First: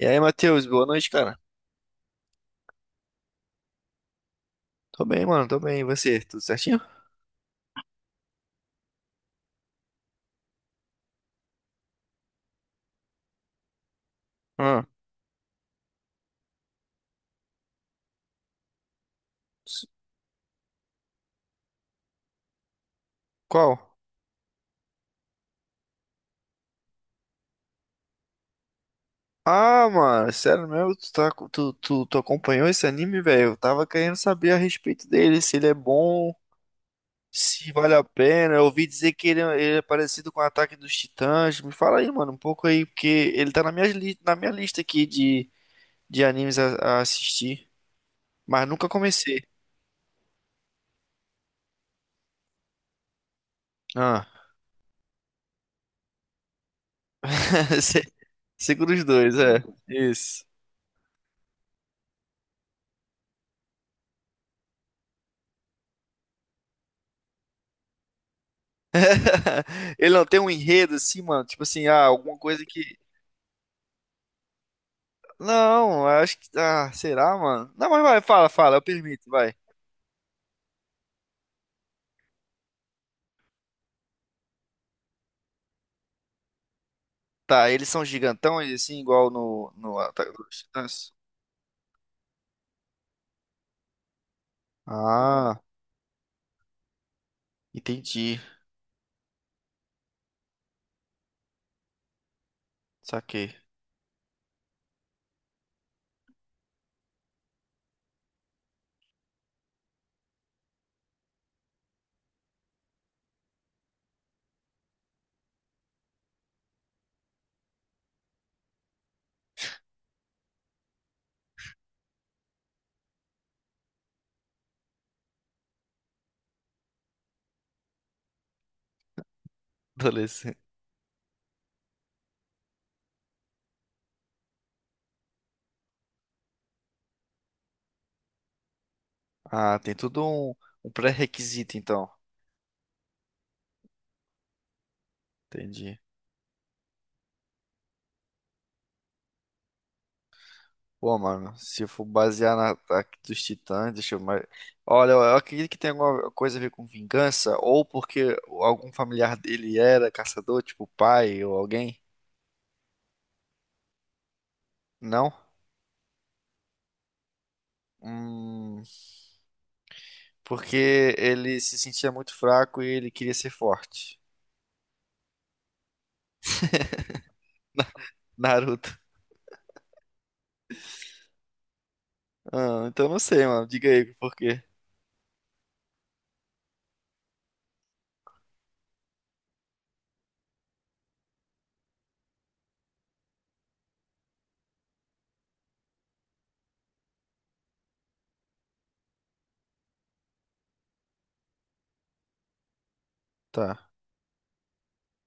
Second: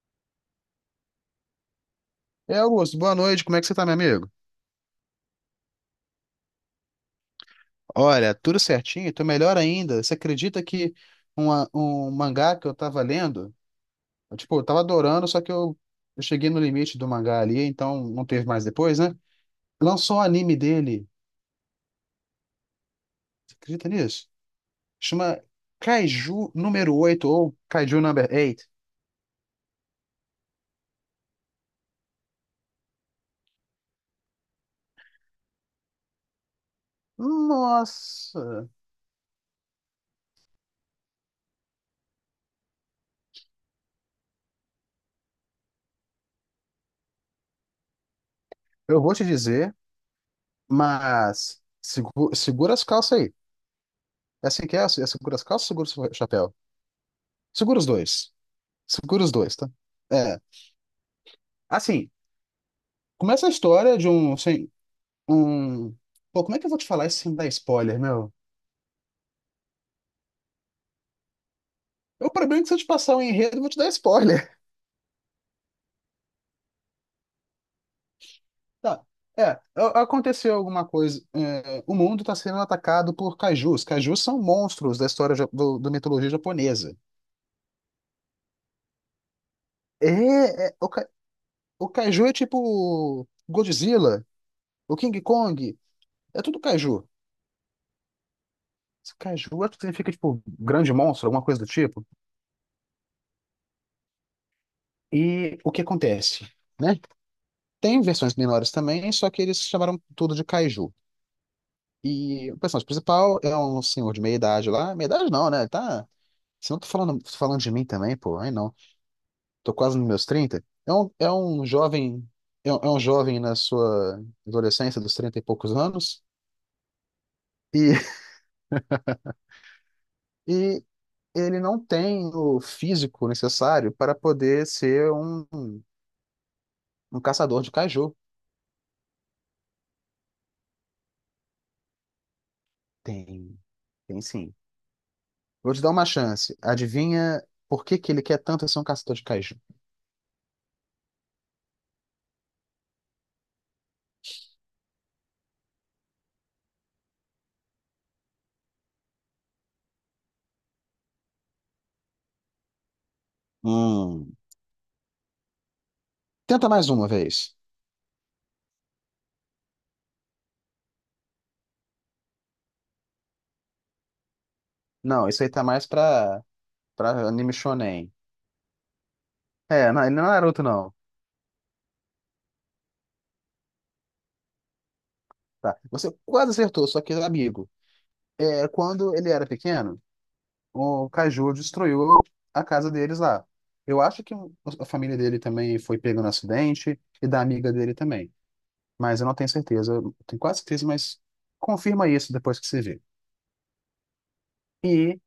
E aí, Matheus, boa noite, cara. E aí, Augusto, boa noite. Como é que você tá, meu amigo? Tô bem, mano, tô bem. E você? Tudo certinho? Olha, tudo certinho, tô melhor ainda. Você acredita que um mangá que eu tava lendo, eu, tipo, eu tava Ah, adorando. Eu cheguei no limite do mangá ali, então não teve mais depois, né? s- Lançou o anime dele. Você qual? acredita nisso? Chama Kaiju número oito ou Kaiju number 8. Ah, mano, sério mesmo? Tu, tá, co- tu, tu, tu acompanhou esse anime, velho? Eu tava querendo saber a respeito dele, se ele é bom, se vale a pena. Eu Nossa! ouvi dizer que ele é parecido com o Ataque dos Titãs. Me fala aí, mano, um pouco aí, porque ele tá na minha lista aqui de animes a assistir, mas nunca Eu vou te comecei. dizer, mas segura as calças aí. Ah, É assim que é? É segura as calças ou segura o chapéu? Segura os se- dois. segura os Segura os dois, dois, é. tá? É. Isso. Assim, começa a história de um, assim, um... Pô, como é que eu vou te falar isso sem dar spoiler, meu? Ele não tem um enredo assim, mano. Tipo assim, O alguma problema é coisa que se eu te que. passar o enredo, eu vou te dar spoiler. Não, eu acho que. Ah, será, mano? Não, mas vai, fala, fala, eu Tá. permito, É, vai. Aconteceu alguma coisa. É, o mundo está sendo atacado por kaijus. Kaijus são monstros da história da mitologia japonesa. Tá, eles são gigantões, assim, igual no Ataque dos É, é, o, kai- Titãs? o kaiju é tipo Godzilla, o King Ah, Kong, é tudo kaiju. entendi. Kaiju acho que significa tipo grande monstro, alguma coisa do tipo. Saquei. E o que acontece? Né? Tem versões menores também, só que eles chamaram tudo de Kaiju. E o personagem principal é um senhor de meia idade lá. Meia idade não, né? Ele tá. Se não tô falando, tô falando de mim também, pô. Aí não. Tô quase nos meus trinta. É um jovem. É um jovem na sua adolescência, dos 30 e poucos anos. E, Adolescente. e ele não tem o físico necessário para poder ser um caçador de Kaiju. Ah, tem tudo um pré-requisito, então. Tem. Tem sim. Vou te dar Entendi. uma chance. Adivinha por que que ele quer tanto ser um caçador de Kaiju? Pô, mano, se eu for basear na Ataque dos Titãs, deixa eu mais. Olha, eu acredito que tem alguma coisa a ver com vingança, ou porque algum familiar dele era caçador, tipo o pai ou alguém. Hum. Não? Tenta mais uma vez. Hum, porque ele se sentia muito fraco e ele queria ser forte. Não, isso aí tá mais pra anime shonen. Naruto. É, não, ele não é Naruto, não. Ah, então não sei, mano. Diga aí por quê. Tá. Você quase acertou, só que é amigo. É, quando ele era pequeno, o Kaiju destruiu a casa deles lá. Eu acho que a família dele também foi pega no acidente e da amiga dele também. Mas eu não tenho certeza. Eu tenho quase certeza, mas confirma isso depois que você vê. Tá. E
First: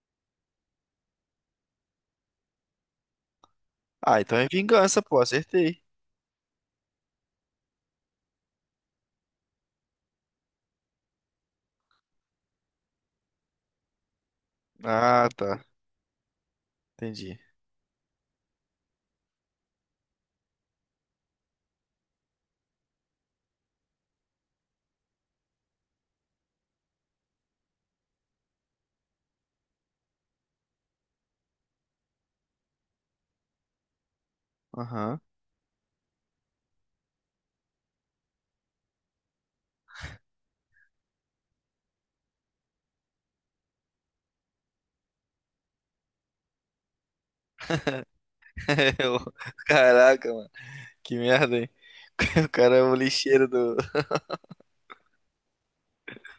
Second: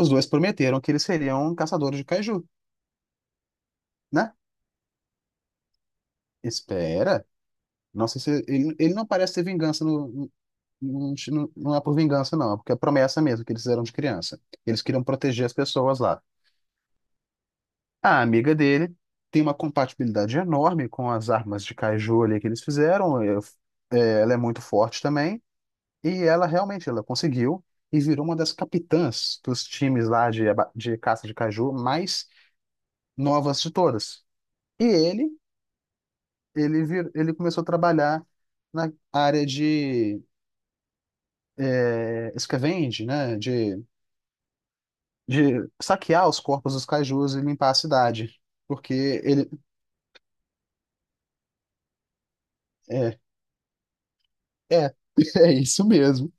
os dois prometeram que eles seriam caçadores de Kaiju, Ah, né? então é vingança, pô, acertei. Espera. Nossa, ele não parece ter vingança não é por vingança, não, é porque é promessa mesmo que eles fizeram de criança. Eles queriam Ah, proteger as tá. pessoas lá. Entendi. A amiga dele tem uma compatibilidade enorme com as armas de caju ali que eles fizeram. Ela é muito forte também. E ela realmente ela conseguiu e virou uma das capitãs dos times lá de caça de caju mais novas de todas. E Aham. Ele começou a trabalhar na área de escavenge, né, de saquear os corpos dos cajus e limpar a cidade, porque Eu- ele Caraca, mano. Que merda, hein? O cara é o é, lixeiro do. é, é isso mesmo.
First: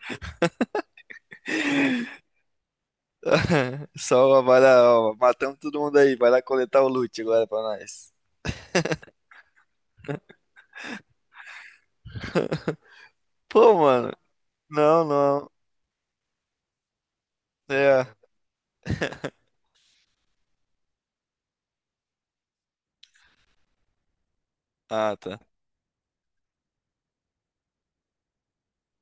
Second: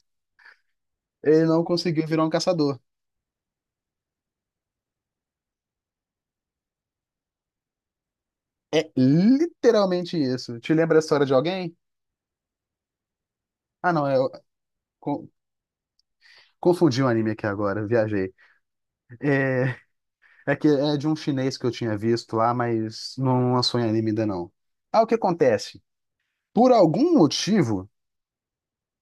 Ele não conseguiu virar um caçador. Só vai lá, ó, matamos todo mundo aí, vai lá coletar o loot agora pra nós. É literalmente isso. Te lembra a história de alguém? Pô, Ah, não, mano, eu não, co- não. confundi um anime aqui agora, É. viajei. É, é que é de um chinês que eu tinha visto lá, mas não lançou em anime ainda não. Ah, o que Ah, tá. acontece? Por algum motivo,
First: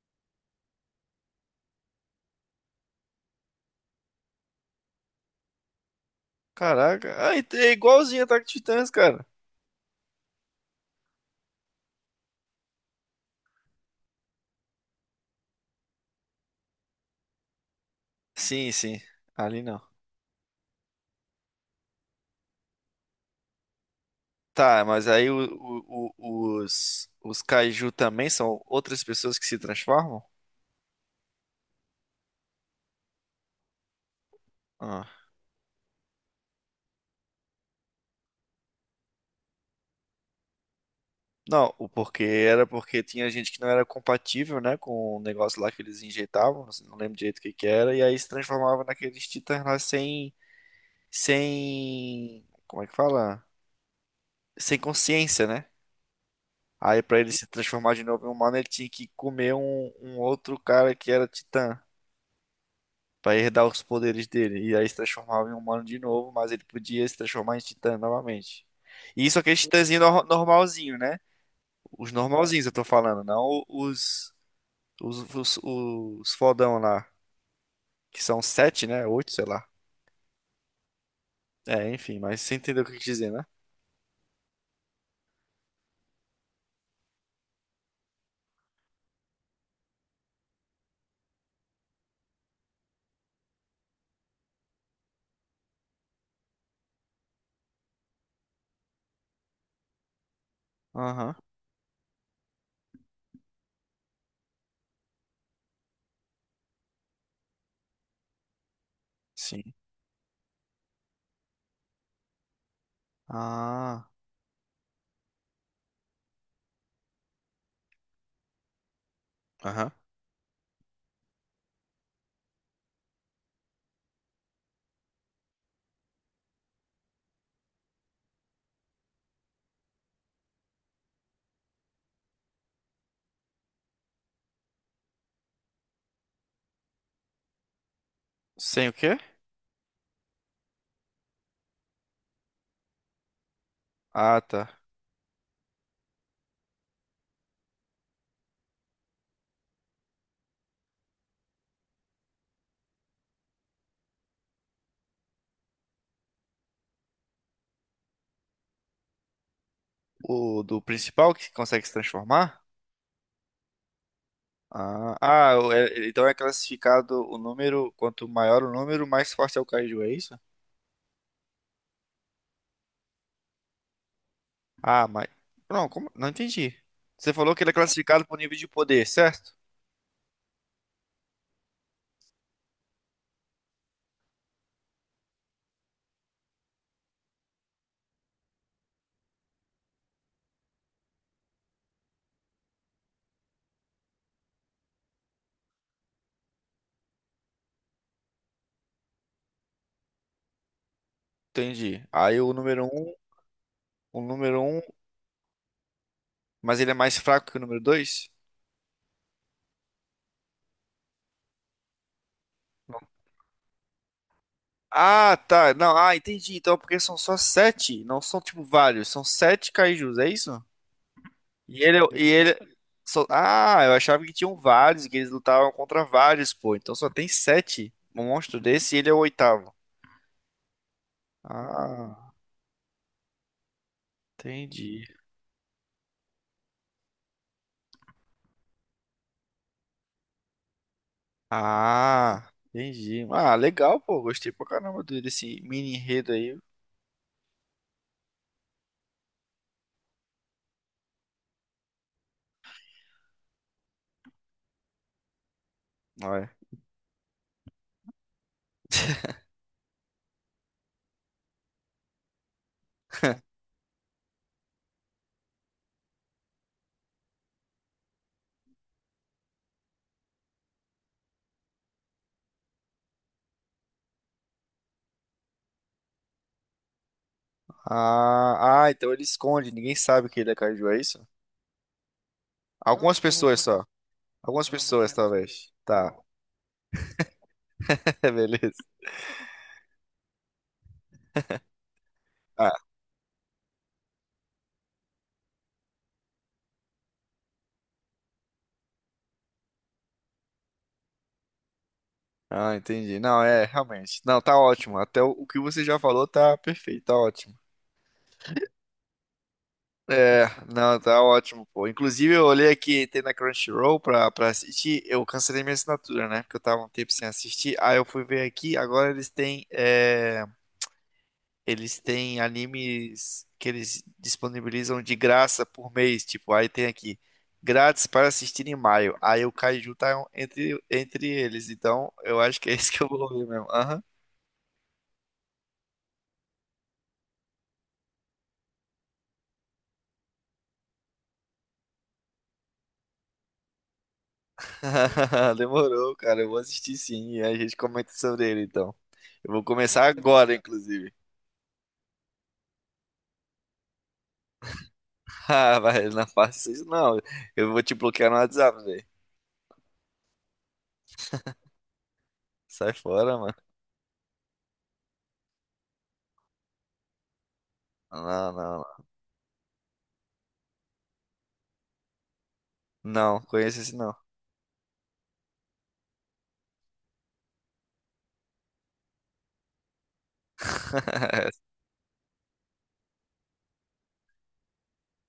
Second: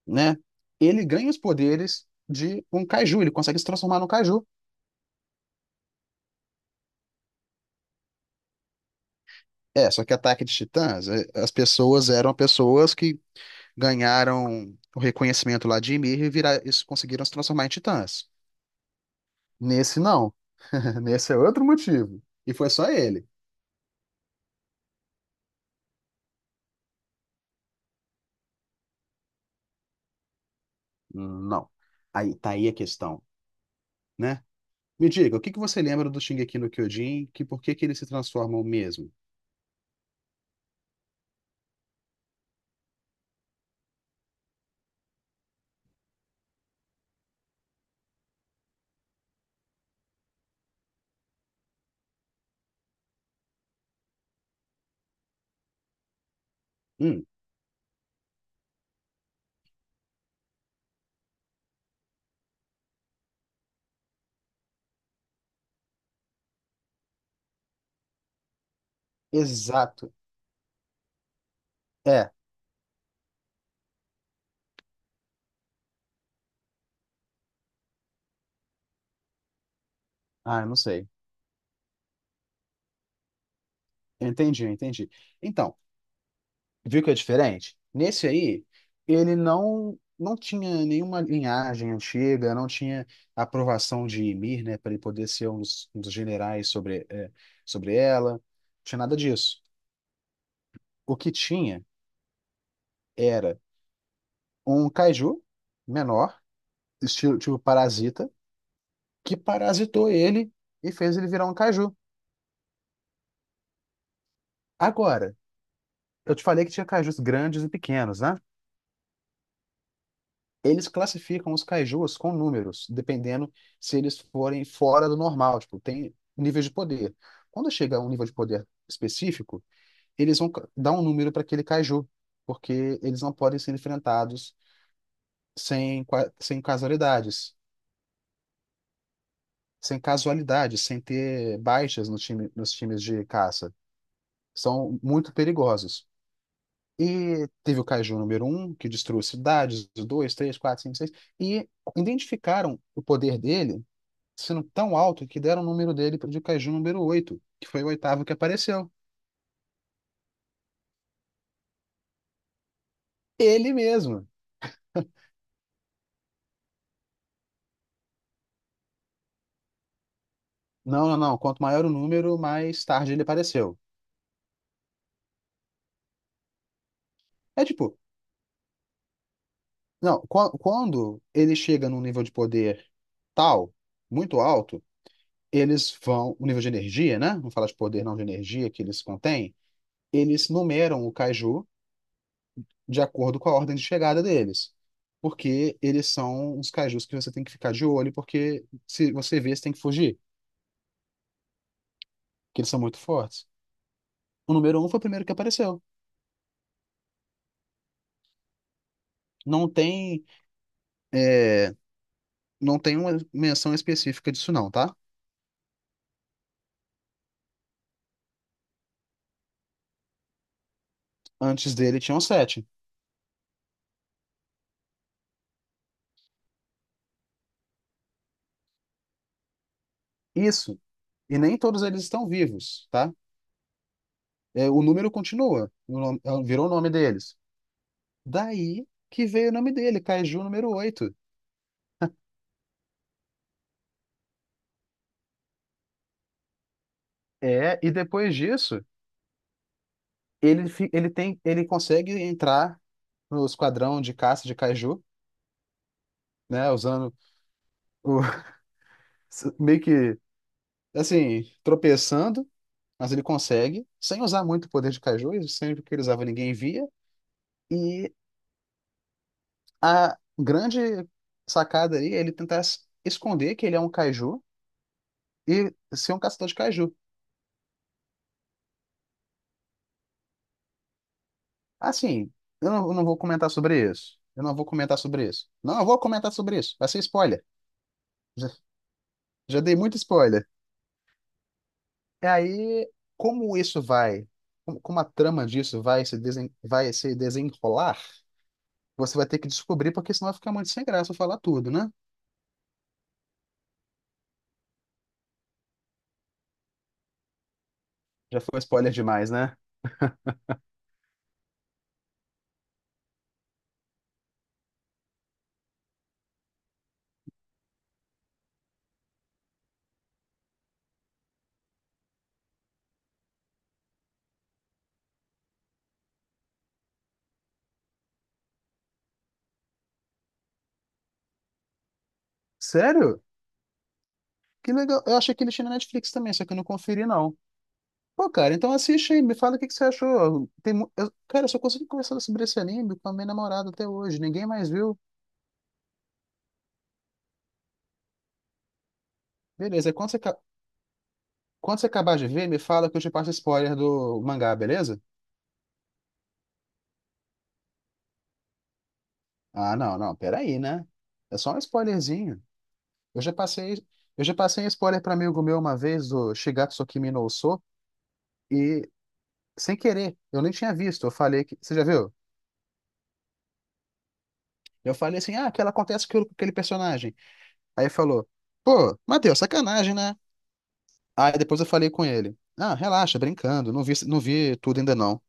né, ele ganha os poderes de um caju, ele consegue se transformar num caju. Caraca, é igualzinho Ataque de Titãs, cara. É, só que Ataque de Titãs, as pessoas eram pessoas que ganharam o reconhecimento lá de Ymir e isso conseguiram se transformar em titãs. Sim, sim, ali não. Nesse não. Nesse é outro motivo. E foi só ele. Tá, mas aí os Kaiju também são outras pessoas que se transformam? Não. Aí tá aí a questão, né? Me Ah. diga, o que que você lembra do Shingeki no Kyojin? Que por que que eles se transformam mesmo? Não, o porquê era porque tinha gente que não era compatível, né, com o negócio lá que eles injetavam, não lembro direito o que que era, e aí se transformava naqueles titãs lá sem, como é que fala? Sem consciência, né? Aí pra Hum, ele se transformar de novo em humano, ele tinha que comer um outro cara que era titã, pra herdar os poderes dele, e aí se transformava em humano de novo, mas ele podia se transformar em titã novamente. E isso aqueles titãzinho exato. Normalzinho, né? Os É. normalzinhos eu tô falando, não os os fodão lá, que são sete, né? Oito, sei lá. Ah, eu não sei. É, enfim, mas você entendeu o que eu quis dizer, né? Eu entendi, eu entendi. Então, viu que é diferente? Nesse aí, ele não tinha nenhuma linhagem antiga, não tinha aprovação de Ymir, né, para ele poder ser um dos generais sobre, é, sobre ela. Não tinha nada disso. O que Aham, tinha era um kaiju menor, estilo tipo parasita, que sim. parasitou ele e fez ele virar um kaiju. Ah, Agora, eu te falei que tinha kaijus grandes e pequenos, né? aham. Eles classificam os kaijus com números, dependendo se eles forem fora do normal, tipo, tem níveis de poder. Quando chega a um nível de poder específico, eles dar um número para aquele kaiju, porque eles não podem ser enfrentados sem casualidades, Sem o quê? sem casualidades, sem ter baixas no time, nos times de caça. Ah, tá. São muito perigosos. E teve o kaiju número um, que destruiu cidades, dois, três, quatro, cinco, seis, e identificaram o poder dele sendo tão alto que deram o número dele para o de Kaiju número oito, que foi o oitavo que apareceu. O do principal que consegue se transformar? Ele mesmo. Ah, então é classificado o número, quanto maior o número, mais forte é o Kaiju, é isso? Não. Quanto maior o número, mais tarde ele apareceu. Ah, mas. Não, como? Não entendi. Você falou que É ele é tipo, classificado por nível de poder, certo? não, qua- quando ele chega num nível de poder tal, muito alto, eles vão, o nível de energia, né? Não fala de poder, não de energia que eles contêm. Eles numeram o Kaiju de acordo com a ordem de chegada deles. Porque eles são uns kaijus que você tem que ficar de olho, porque se você vê, você tem que fugir, Entendi. Aí o porque eles são número muito um, fortes. o O número um, número um foi o primeiro que apareceu. mas ele é mais fraco que o número dois. Não tem, é, não tem uma menção específica disso, não, tá? Ah, tá. Não, entendi. Então, é porque são só sete, não são tipo vários, são sete kaijus, é isso? Antes E ele, dele tinham e ele, sete. Eu achava que tinham vários, que eles lutavam contra vários, pô. Então só tem sete monstros desse e ele é o oitavo. Isso. E nem todos eles estão Ah, vivos, tá? É, o entendi. número continua. É, virou o nome deles. Daí que veio o nome dele, Kaiju número oito. Ah, entendi. Ah, legal, pô. Gostei pra caramba desse mini enredo aí. É, e depois disso, ele, fi- ele tem, ele consegue entrar no esquadrão de caça de Kaiju, Ué. né? Usando o, meio que assim, tropeçando, mas ele consegue, sem usar muito o poder de Kaiju, sempre que ele usava ninguém via. E a grande sacada aí é ele tentar esconder que ele é um Kaiju e ser um caçador de Kaiju. Ah, então ele esconde, ninguém sabe que ele é kaiju, é isso? Assim, eu não vou Algumas comentar pessoas só. sobre isso. Eu não vou Algumas comentar pessoas, sobre isso. talvez. Não, eu vou Tá, comentar sobre isso. Vai ser spoiler. Já, beleza. já dei muito spoiler. E Ah, aí, como isso vai, como a trama disso vai se, desen, vai se desenrolar, você vai ter que descobrir, porque senão vai ficar muito sem graça eu falar tudo, né? Entendi. Não, é, realmente. Não, tá ótimo. Até o que você já falou tá perfeito, tá ótimo. Já foi spoiler demais, né? É, não, tá ótimo, pô. Inclusive, eu olhei aqui, tem na Crunchyroll pra assistir. Eu cancelei minha assinatura, né? Porque eu tava um tempo sem assistir. Aí eu fui ver aqui, agora eles têm animes que eles disponibilizam de graça por mês. Tipo, aí tem aqui, grátis para assistir em maio. Aí o Kaiju tá entre eles. Então, eu acho que é isso que eu Sério? vou ver mesmo. Aham. Que legal. Eu achei que ele tinha na Netflix também, só que eu não conferi, não. Pô, cara, então assiste aí, me fala o que que você achou. Tem, cara, eu só consegui conversar sobre esse anime com a minha namorada até hoje, ninguém mais viu. Demorou, cara. Eu vou assistir sim e a gente comenta sobre ele então. Eu vou Beleza, começar agora, inclusive. quando você acabar de ver, me fala que eu te passo spoiler do mangá, beleza? Ah, vai, não faça isso não. Eu vou te bloquear no WhatsApp, velho. Ah, não, não, peraí, né? É só um spoilerzinho. Sai Eu já fora, mano. passei, eu já passei um spoiler para amigo meu uma vez do Shigatsu Kimi no Uso Não, não, não. e sem querer, eu nem tinha visto, eu falei que, você já viu? Não, conheço esse não. Eu falei assim, ah, que ela acontece com aquele personagem. Aí falou, pô, Matheus, sacanagem, né? Aí depois eu falei com ele, ah, relaxa, brincando, não vi, não vi tudo ainda não.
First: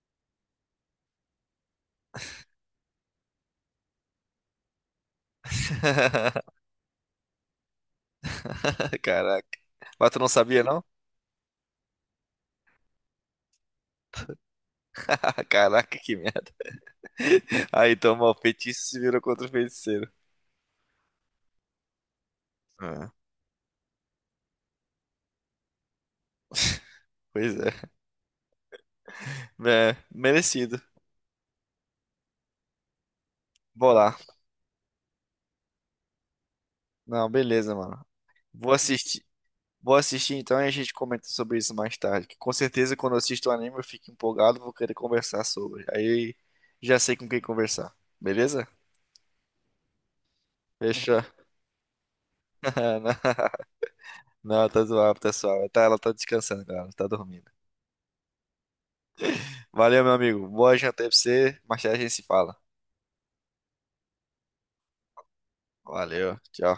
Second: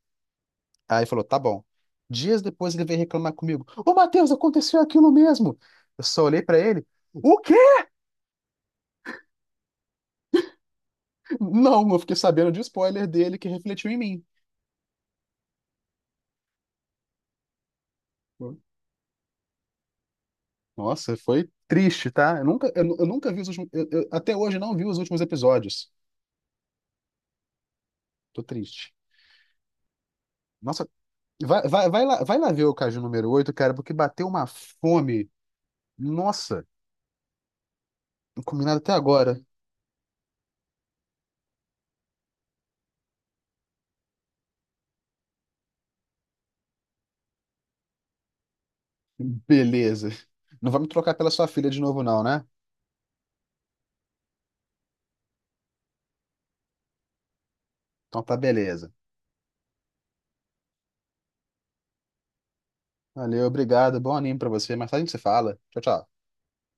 Aí falou, tá bom. Dias depois ele veio reclamar comigo, ô Matheus, aconteceu aquilo mesmo. Eu só olhei pra ele, o quê? Caraca. Mas tu não sabia, não? Não, eu fiquei sabendo de spoiler dele que refletiu em mim. Caraca, que merda. Aí, então, mal, feitiço se virou contra o feiticeiro. Nossa, foi triste, tá? Eu Ah, nunca vi os últimos, eu até hoje não vi os últimos episódios. pois é. Tô triste. É, merecido. Nossa, vai lá ver o Caju número oito, cara, Vou porque lá. bateu uma fome. Nossa. Não, beleza, mano. Vou Combinado até assistir. agora. Vou assistir então e a gente comenta sobre isso mais tarde. Que com certeza quando eu assisto o anime eu fico empolgado, vou querer conversar sobre. Aí já sei com quem conversar. Beleza? Beleza. Não vai me trocar Fechou. pela sua filha de novo, não, né? Não, tá zoado, pessoal. Tá, ela tá descansando, galera. Tá dormindo. Então tá, beleza. Valeu, meu amigo. Boa janta aí pra você. Mais tarde a gente se fala. Valeu, obrigado. Bom anime pra você. Mais tarde a gente se fala. Tchau, tchau. Valeu. Tchau.